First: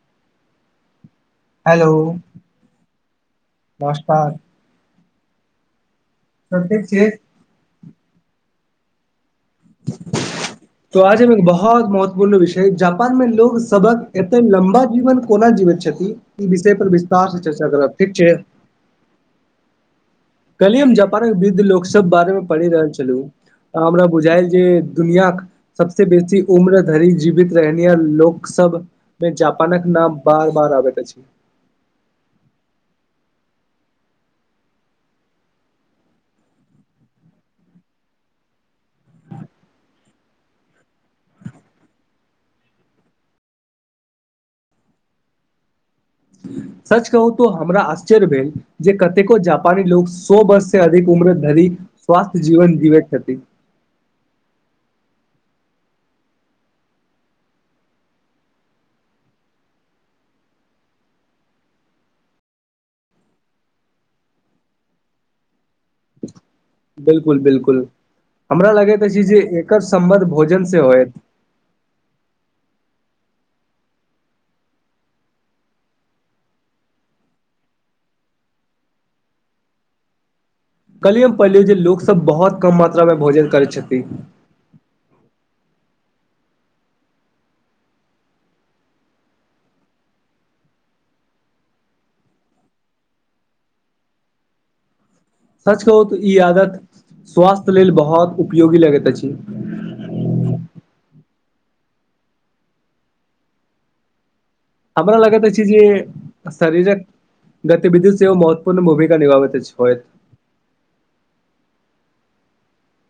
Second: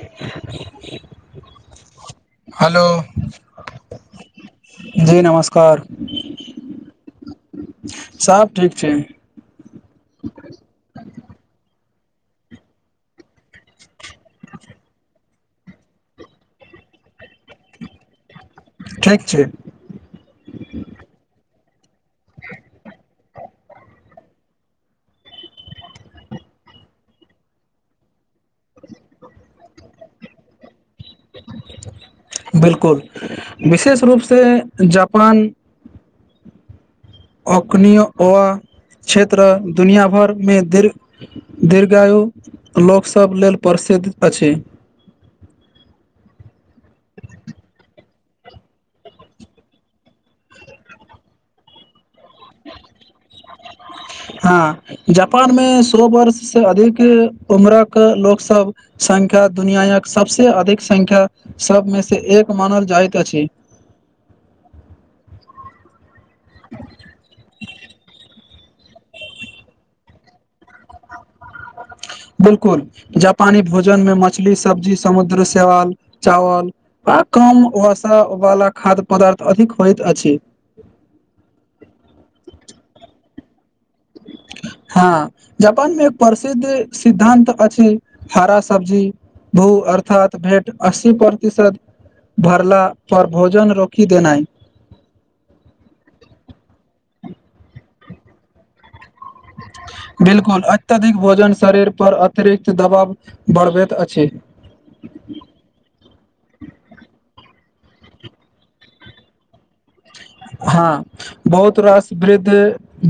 [unintelligible] Hello hello नमस्कार [unintelligible] जी नमस्कार सब ठीक छैय [inaudible] सब ठीक छै [unintelligible] त आज एक बहुत महत्वपूर्ण विषय जापान में लोग सब हक एते लम्बा जीवन कोना जीवैत छथि ई विषय पर विस्तार से चर्चा करब ठीक छै ठीक छैय कल्हि हम जापानक वृद्ध लोक सब बारे में पढ़ि रहल छलुँ हमरा बुझैल जे दुनिया कऽ सबस बेसी उम्र धरि जीवित रहनिया लोक सब पे जापान कऽ नाम बार बार आबैत अछी [unintelligible] बिल्कुल विशेष रूप से जापान औकनियो ओ आ क्षेत्र दुनिया भरि में दीर्घ दीर्घा आयु लोक सभ लेल प्रसिद्ध अछि। सच कहु तऽ हमरा अस चर भेल जे कतेको जापानी लोग सौ वर्ष से अधिक उम्र धरि स्वस्थ्य जीवन जीवैत छथी हँ जापान में सौ वर्ष से अधिक उम्र कऽ लोक सब संख्या दुनियाक सब से अधिक संख्या सब में से एक मानल जाइत अछि बिल्कुल बिल्कुल हमरा लगैत अछि जे एकर सम्बंध भोजन से होयत [inaudible] बिल्कुल जापानी भोजन में मछली सब्जी समुद्र सेवाल चावल आ कम वसा वाला खाद्य पदार्थ अधिक होइत अछि कल्हि हम पड़लीयो जे लोको सब बहुत कम मात्रा मे भोजन करै छथि हँ जापान मे एक प्रसिद्ध सिद्धान्त अछि हरा सब्जी भू अर्थात भेट अस्सी प्रतिशत भरला पर भोजन रोकि देनै सच कहू तऽ ई आदत स्वास्थ्य लेल बहुत उपयोगी लगैत अछि बिल्कुल अत्यधिक भोजन शरीर पर अतिरिक्त दबाव बढ़बैत अछि हमरा लगैत अछि छै जे [inaudible] शरीरक गतिबिधि सेहो महत्वपूर्ण भूमिका निभाबैत छ होयत हँ बहुत रास वृद्ध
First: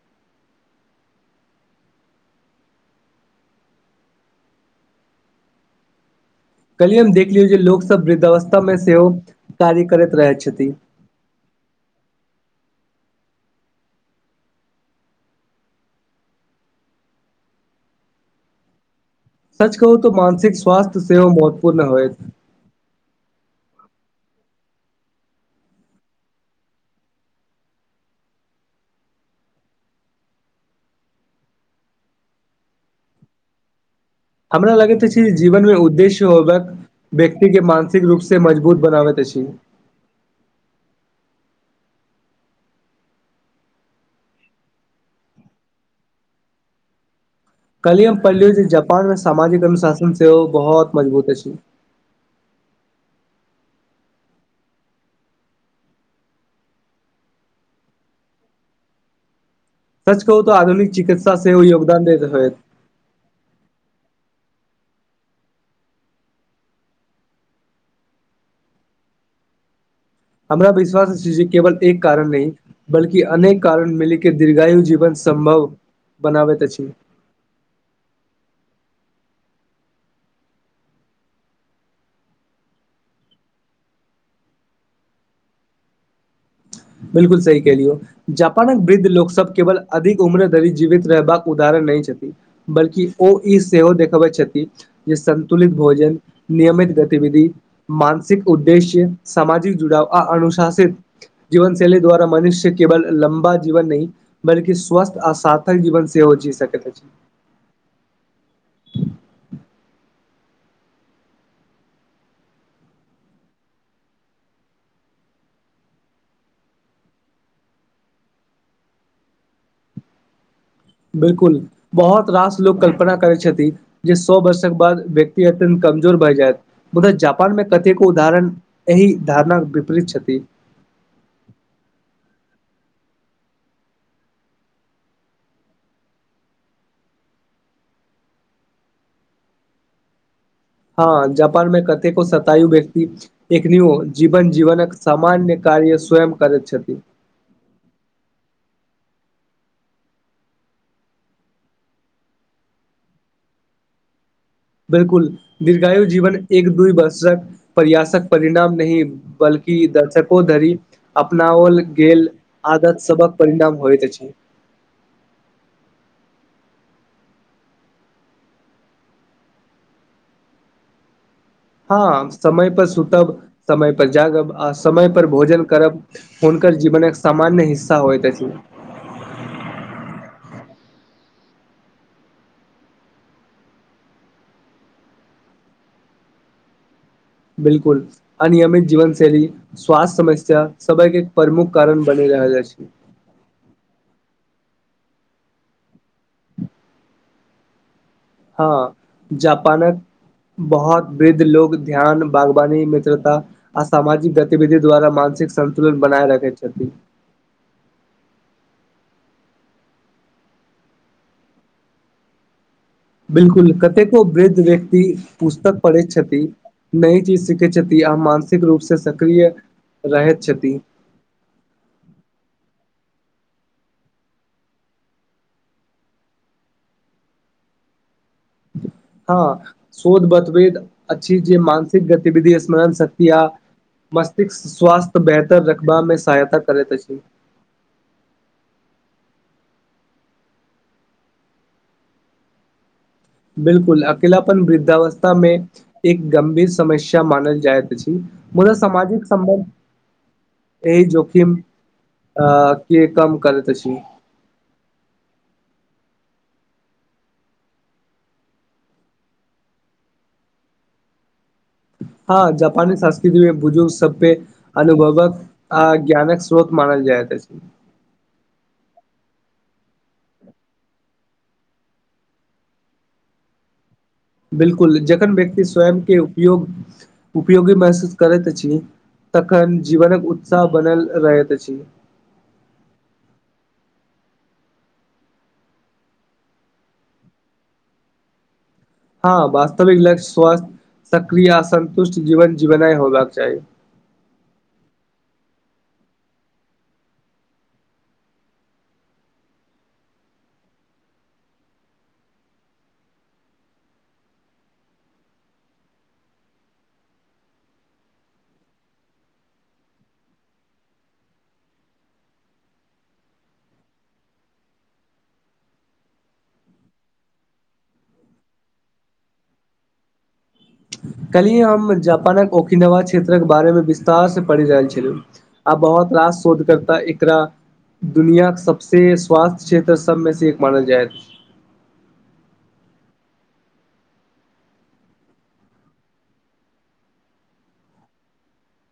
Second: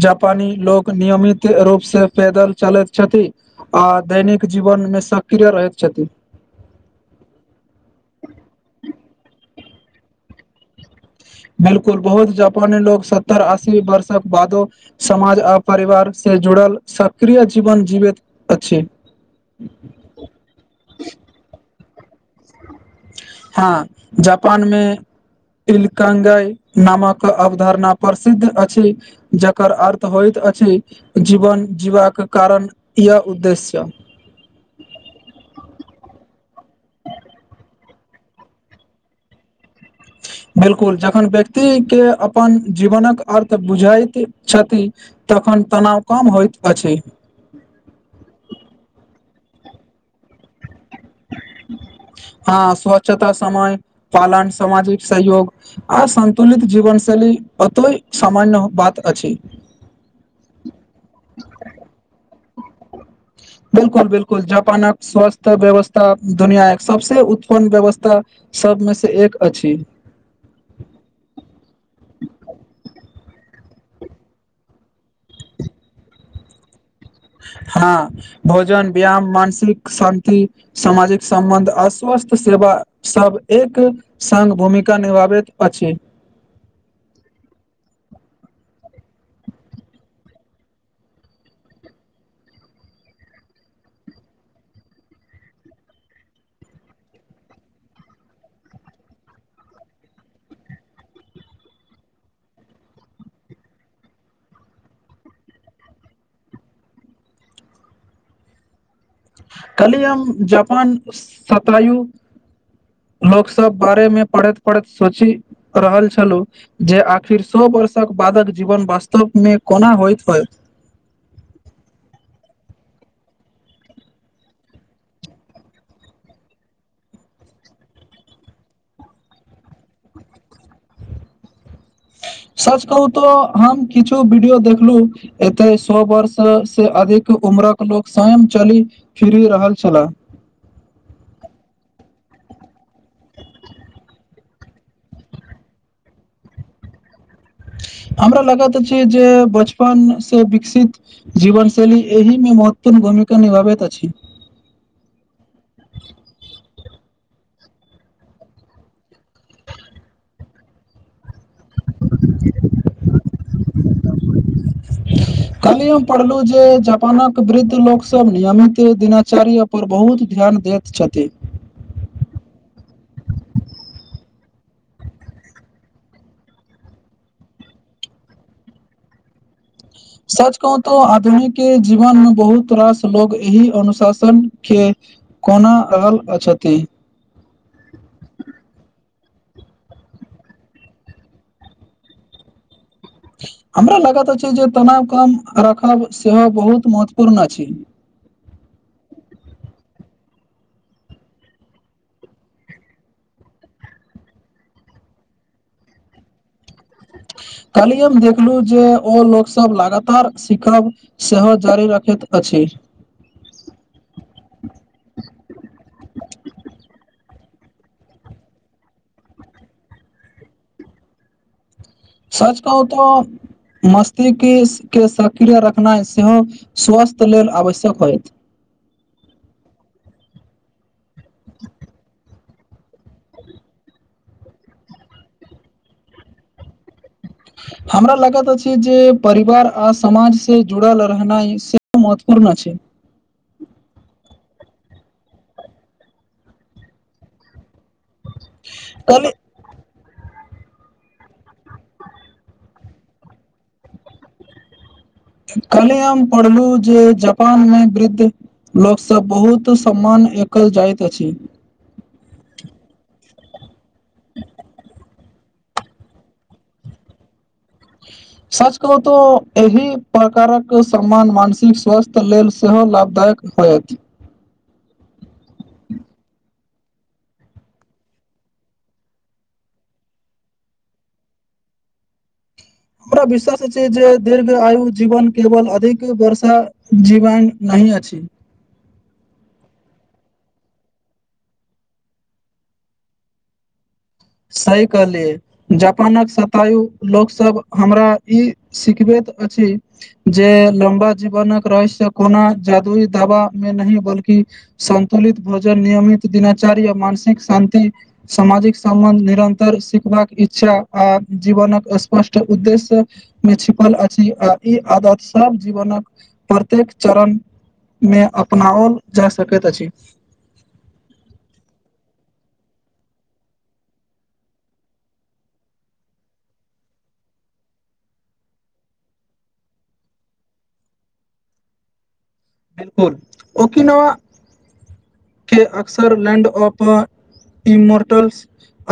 जापानी लोक नियमित रूप स पैदल चलैत छथि आ दैनिक जीवन में सक्रिय रहैत छथि कैलिये हम देख लियौ जे लोकसभ वृद्धावस्था में सेहो कार्य करैत रहेत छथि बिल्कुल बहुत जापानी लोग सत्तर अस्सी वर्षक बादो समाज आ परिवार से जुड़ल सक्रिय जीवन जीवैत अछि सच कहू तऽ मानसिक स्वास्थ्य सेहो महत्वपूर्ण होयत हँ जापान में इलकंगय नामक अवधारणा प्रसिद्ध अछि जकर अर्थ होइत अछि जीवन जीबाक कारण या उद्देश्य हमरा लगैत अछि जे जीवन मे उद्देश्य होबक व्यक्ति के मानसिक रूप से मजबूत बनाबैत अछि [inaudible] बिल्कुल जखन व्यक्ति के अपन जीवनक अर्थ बुझाइत छथि तखन तनाव कम होइत अछि कल्हि हम पढलियो जे जापान मे सामाजिक अनुशासन सेहो बहुत मजबूत अछि हँ स्वच्छता समय पालन सामाजिक सहयोग अ सन्तुलित जीवन शैली पतोय सामान्य बात अछि सच कहू तोऽ आधुनिक चिकित्सा सेहो योगदान देैत होय बिल्कुल बिल्कुल जापानक स्वास्थ्य व्यवस्था दुनिया एक सबसे उत्तम व्यवस्था सबमे से एक अछि हमरा विश्वास अछी जे केवल एक कारण अई बलकि अनेक कारण मिलि के दीर्घायु जीवन संभव बनाबैत अछि हँ भोजन वियाम मानसिक शान्ति सामाजिक सम्बन्ध अस्वस्थ सेवा सब एक संग भूमिका निभाबैत अछि बिल्कुल सही कहलियो जापानक वृद्ध लोक सब केवल अधिक उम्र धरी जीवित रहबाक उदाहरण नहि छथि बल्कि ओ ई सेहो देखबै छथि जे संन्तुलित भोजन नियमित गतिविधि मानसिक उद्देश्य सामाजिक जुड़ाव आ अनुशासित जीवन शैली द्वारा मनुष्य केवल लम्बा जीवन नही बल्कि स्वस्थ्य आ सार्थक जीवन सेहो जी सकैत अछि काल्हि हम जापान सतायु लोक सब बारेमे पढ़ैत पढ़ैत सोचि रहल छलु जे आखिर सो वर्षक बादक जीवन वास्तव मे कोना होयइत होइ बिल्कुल बहुत रास लोक कल्पना करै छथि जे सौ वर्षक बाद व्यक्ति अत्यन्त कमजोर भए जायत मुदा जापान मे कतेको उदाहरण एहि धारणाक विपरीत छथि सच कहू तोऽ हम किछु वीडियो देखलू एते सो वर्ष से अधिक उम्रक लोकोग स्वयं चलि फिरि रहल छला हँ जापान मे कतेको सतायु व्यक्ति एखनेओ जीवन जीवन सामान्य कार्य स्वयं करैत छथि हमरा लागैत छै जे बचपन से विकसित जीवनशैली एहि मे महत्वपूर्ण भूमिका निभावैत अछि बिल्कुल दीर्घायु जीवन एक दूइ वर्षक प्रयासक परिणाम नहि बल्कि दर्शको धरि अपनाव गेल आदत सभक परिणाम होइत अछि कल्हि हम पढ़लौ जे जापानक वृद्ध लोक सब नियमित दिनाचार्य पर बहुत ध्यान देत छथि हँ समय पर सुतब समय पर जागब आ समय पर भोजन करब हुनकर जीवनक एक सामान्य हिस्सा होईत अछी सच कहू तो आधुनिक जीवन मे बहुत रास लोग एहि अनुशासन के कोना अरल अछथि बिलकुल अनियमित जीवन शैली स्वाथ्य समस्या सबयके प्रमुख कारण बनी रहल अछि हमरा लागत अछि जे तनाव काम रखाव सेहो बहुत महत्वपूर्ण अछि हँ जापानक बहुत वृद्ध लोग ध्यान बागवानी मित्रता आ सामाजिक गतिविधि द्वारा मानसिक सन्तुलन बनाय रखे छथि काल्हि हम देखलहु जे ओ लोकसभ लगातार सिखब सेहो जारी रखैत अछि बिलकुल कतेको वृद्ध व्यक्ति पुस्तक पढ़ैत छथि नइ चीज सिखे छथि आ मानसिक रूप से सक्रिय रहैत छथि सच कहू तऽ मस्तिष्क के सक्रिय रखनाइ सेहो स्वास्थ्य लेल आवश्यक होयत हँ शोध बतभेद अच्छी जे मानसिक गतिविधि स्मरण शक्ति आ मष्तिष्क स्वास्थ्य बेहतर रखबामे सहायता करैत अछि हमरा लागत अछि जे परिवार आ समाज से जुड़ल रहनाइ सेहो महत्वपूर्ण अछि बिलकुल अकेलपन वृद्धावस्था में एक गंभीर समस्या मानल जाइत अछि मुद्दा सामाजिक काल्हि संबन्ध एहि जोखीम केँ कम करैत अछि कल्हे हम पढ़लहु जे जापानमे वृद्ध लोक सब बहुत सम्मान एकल जाइत अछि हँ जापानी संस्कृति मे बुजुर्ग सबपे अनुभवक आ ज्ञानक स्रोत मानल जायत अछि सच कहु तऽ एहि प्रकारक सम्मान मानसिक स्वास्थ्य लेल सेहो लाभदायक होयत बिलकुल जखन व्यक्ति स्वयं के उपयोग उपयोगी महसूस करैत अछि तखन जीवनक उत्साह बनल रहैत अछि हमरा विश्वास अछि जे दीर्घ आयु जीवन केवल अधिक वर्षा जीवन नहि अछि हँ वास्तविक लक्ष्य स्वस्थ सक्रिय संन्तुष्ट जीवन जीवनाय होबाक चाही सही कहलियै जापानक सतायु लोकसभ हमरा ई सिखबैत अछि जे लम्बा जीवनक रहस्य कोना जादुई दावा मे नहि बल्कि सन्तुलित भोजन नियमित दिनाचार्य मानसिक शान्ति सामाजिक सम्बन्ध निरन्तर सिखबाक इच्छा आ जीवनक स्पष्ट उद्देश्य में छिपल अछि आ ई आदत सब जीवनक प्रत्येक चरण मे अपनाओल जा सकैत अछि कल्हि हम जापानक ओखिनवा क्षेत्रक बारेमे विस्तारस पढ़ि रहल छलहु आ बहुत रास शोध करता एकरा दुनआके सबसे स्वास्थ्य क्षेत्र सबमे से एक मानल जायत अछि बिल्कुल ओकिनो के अक्सर लैंड ऑपर इ मर्टलस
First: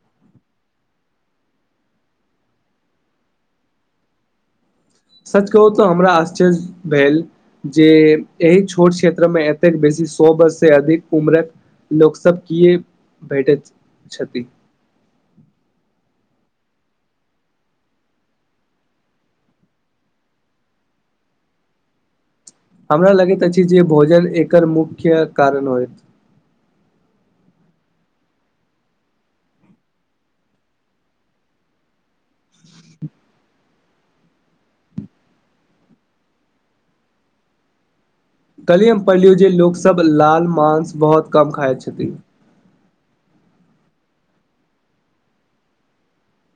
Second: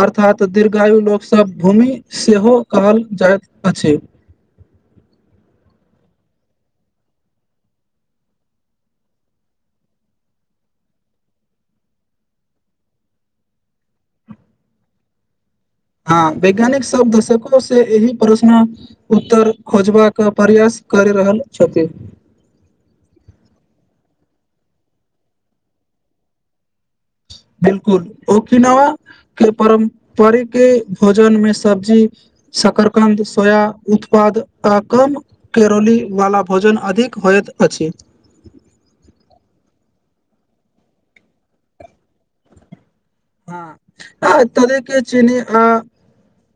अर्थात दीर्घायु लोकसभ भूमि सेहो कहल जाइत अछि सच कहू तऽ हमरा आश्चर्य भेल जे एहि छोट क्षेत्र में एतेक बेसी सौ वर्ष से अधिक उम्रक। लोक सब किए भेठैत छथि हँ वैज्ञानिक सब दसको से यही परोसना। उत्तर खोजबाक प्रयास करे रहल छथि हमरा लगैत अछि जे भोजन एकर मुख्य कारण होयत। बिल्कुल ओ किनावा केँ परम्परिकि भोजन में सब्जी। शकरकंद सोया उत्पाद ता कम केरोली वाला भोजन अधिक होयत अछि। कहलियै हम पड़िलियौ जे लोकसभ लाल मांस बहुत कम खाइ छथि हॅ [unintelligible] आ तद के चनी अ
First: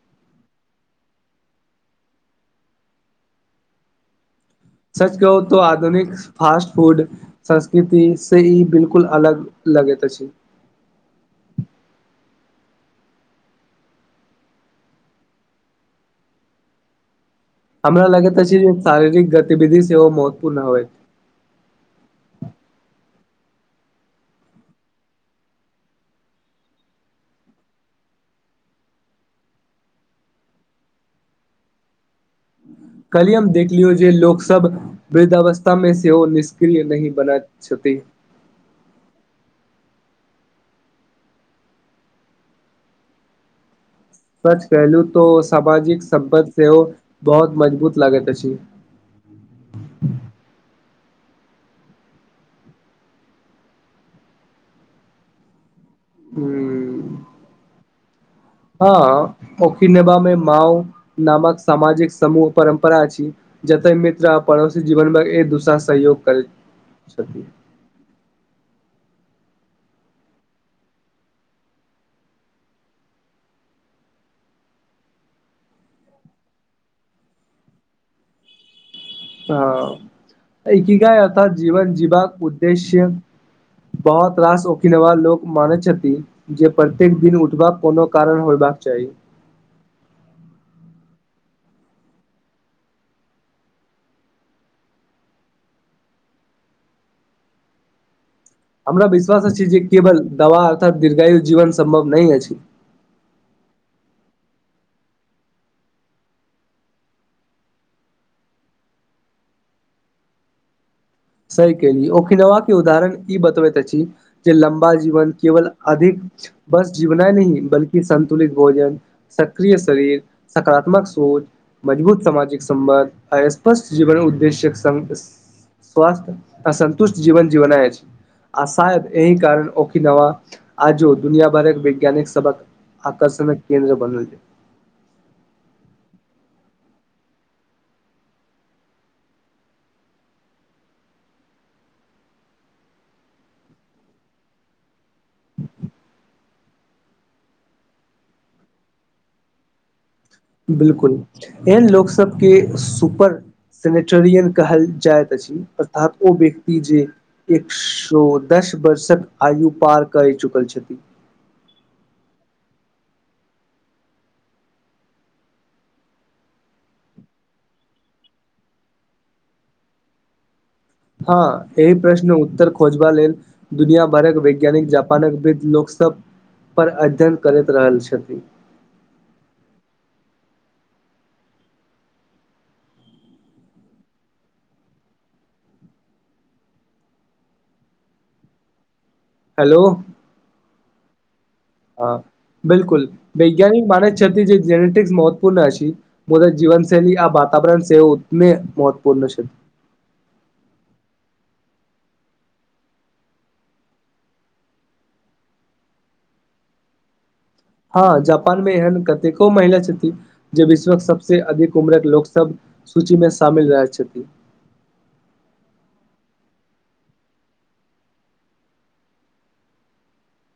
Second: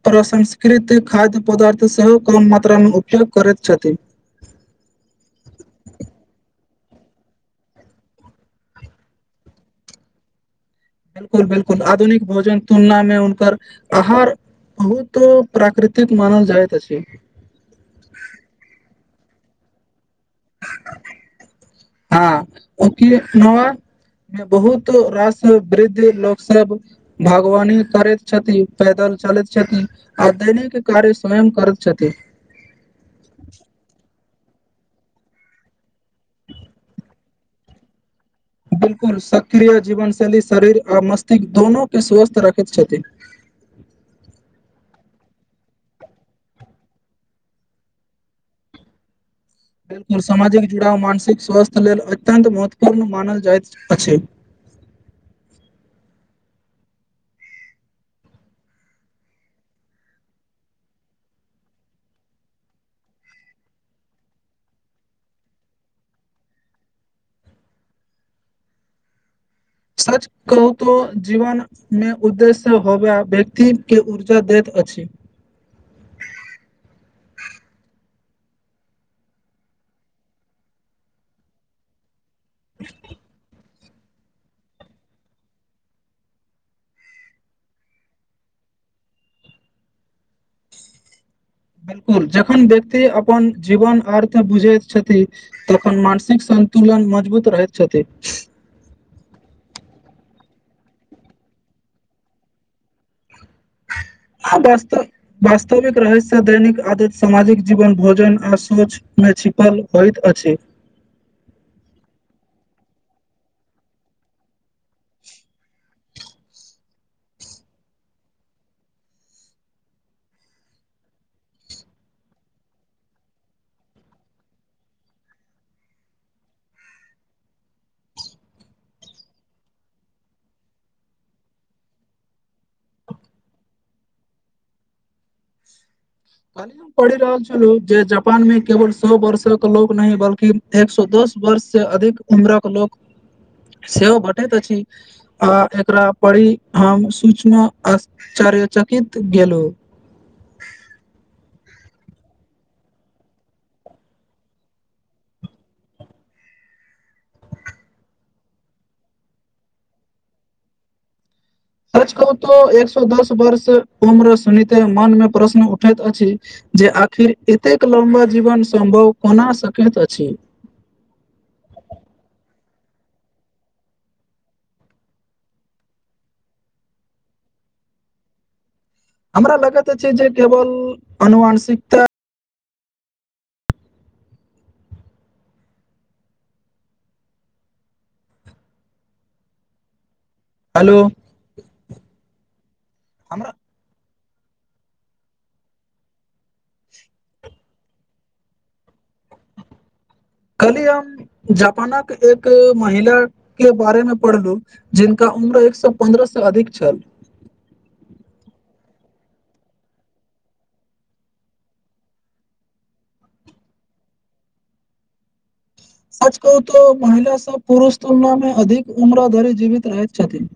प्रसंस्कृत खाद्य पदार्थ सेहो कम मात्रा में करैत छथि सच कहू तऽ आधुनिक फास्ट फूड संस्कृति से ई बिल्कुल अलग लगैत अछि। बिल्कुल बिल्कुल आधुनिक भोजन तुलना में हुनकर आहार बहुतो प्राकृतिक मानल जाइत अछी हमरा लगैत अछी जे शारीरिक गतिविधि सेहो महत्वपूर्ण हौत ह [unintelligible] ओखिनवा बहुतो रास वृद्ध लोक सब भगवानी करैत छथि पैदल चलैत छथि आ दैनिक कार्य स्वयं करैत छथि। काल्हिए हम देखलियौ जे लोक सब। वृद्धवस्था में सेहो निष्क्रिय नही बनायत छथि बिल्कुल सक्रिय जीवन शैली शरीर आ मस्तिष्क दोनो केँ स्वस्थ रखैत छथि। सच कहलू तऽ सामाजिक संबंध सेहो बहुत मजबूत लागैत अछी बिल्कुल सामाजिक जुड़ाव मानसिक स्वस्थ्य लेल अत्यंत महत्वपूर्ण मानल जाइत अछी [unintelligible] हँ ओकी नैबामे माओ नामक सामाजिक समूह परम्परा अछि जते मित्र आ पड़ोसी जीवनमे एक दोसरा सहयोग करैत छथि सच कहू तऽ जीवन मे उद्देश्य होबै व्यक्ति केँ ऊर्जा दैत अछि। हऽ [inaudible] की गय ओत जीवन जीवबाक उद्देश्य बहुत रास ओकीलवा लोक मानै छथि जे प्रत्येक दिन उठबाक कोनो कारण होयबाक चाही बिल्कुल जखन व्यक्ति अपन जीवन अर्थ बुझैत छथि तखन मानसिक सन्तुलन मजबूत रहैत छथि हमरा विश्वास अछि छी जे केवल दवा अर्थात दीर्घायु जीवन सम्भव नहीं अछि। [inaudible] आगस्तो बास्तविक रहस्य दैनिक आदत सामाजिक जीवन भोजन आ सोच में छीपल होइत अछि सही केहलिए ओखिरवा केँ उदाहरण ई बतबैत अछि जे लम्बा जीवन केवल। अधिक बस जीवना नहीं बल्कि सन्तुलित भोजन सक्रिय शरीर सकारात्मक सोच मजबूत सामाजिक संबंध आ स्पष्ट जीवनक उद्देश्य कऽ संग। स्वस्थ्य असन्तुष्ट जीवन जीवनय अछी आ शायद अही कारण ओकीलवा आजू दुनिया भरक वैज्ञानिक सबक आकर्षणक केन्द्र बनल य [unintelligible] पढ़ि रहल छलु, जे जापान में केवल सौ वर्षक लोग नय, बल्कि एक सौ दस वर्ष से अधिक उम्र क लोक [inaudible] सेहो बटैत अछि आ एकरा पढ़ी हम सूक्ष्म आश्चर्यचकित गेलो बिल्कुल, एल लोक सब के सुपर सेनेटेरियल कहल जाइत अछि अर्थात ओ व्यक्ति जे एक सौ दस वर्षक आयु पार कय चुकल छई सच कहू तो एक सौ दस वर्ष उम्र सुनीते मन मे प्रश्न उठैत अछि। जे आखिर एतेक लम्बा जीवन सम्भव कोना सकैत अछि हँ, एहि प्रश्न उत्तर खोजबा लेल। दुनिया भरक वैज्ञानिक जापानक वृद्ध लोक सब। पर अध्ययन करैत रहल छथिन हमरा लागैत अछि जे केवल अनुवांशिकता हेलो हलो हँ बिल्कुल हमरा वैज्ञानिक मानय छथि जे जेनेटिक महत्वपूर्ण आछि मुदा जीवन शैली आ वातावरण सेहो उतने महत्वपूर्ण छैय। कल्हि हम जापानक एक महिला के बारे मे पढ़ल जिनका उम्र एक स पन्द्रह स अधिक छल हँ जापान मे एहन कतेको महिला छथिन जे विश्वक सबसॅं अधिक उम्रक लोक सब सूची मे शामिल रहैत छथिन सच कहू तऽ महिला सब पुरुष तुलना मे अधिक उम्रा धरि जीवित रहैत छथिन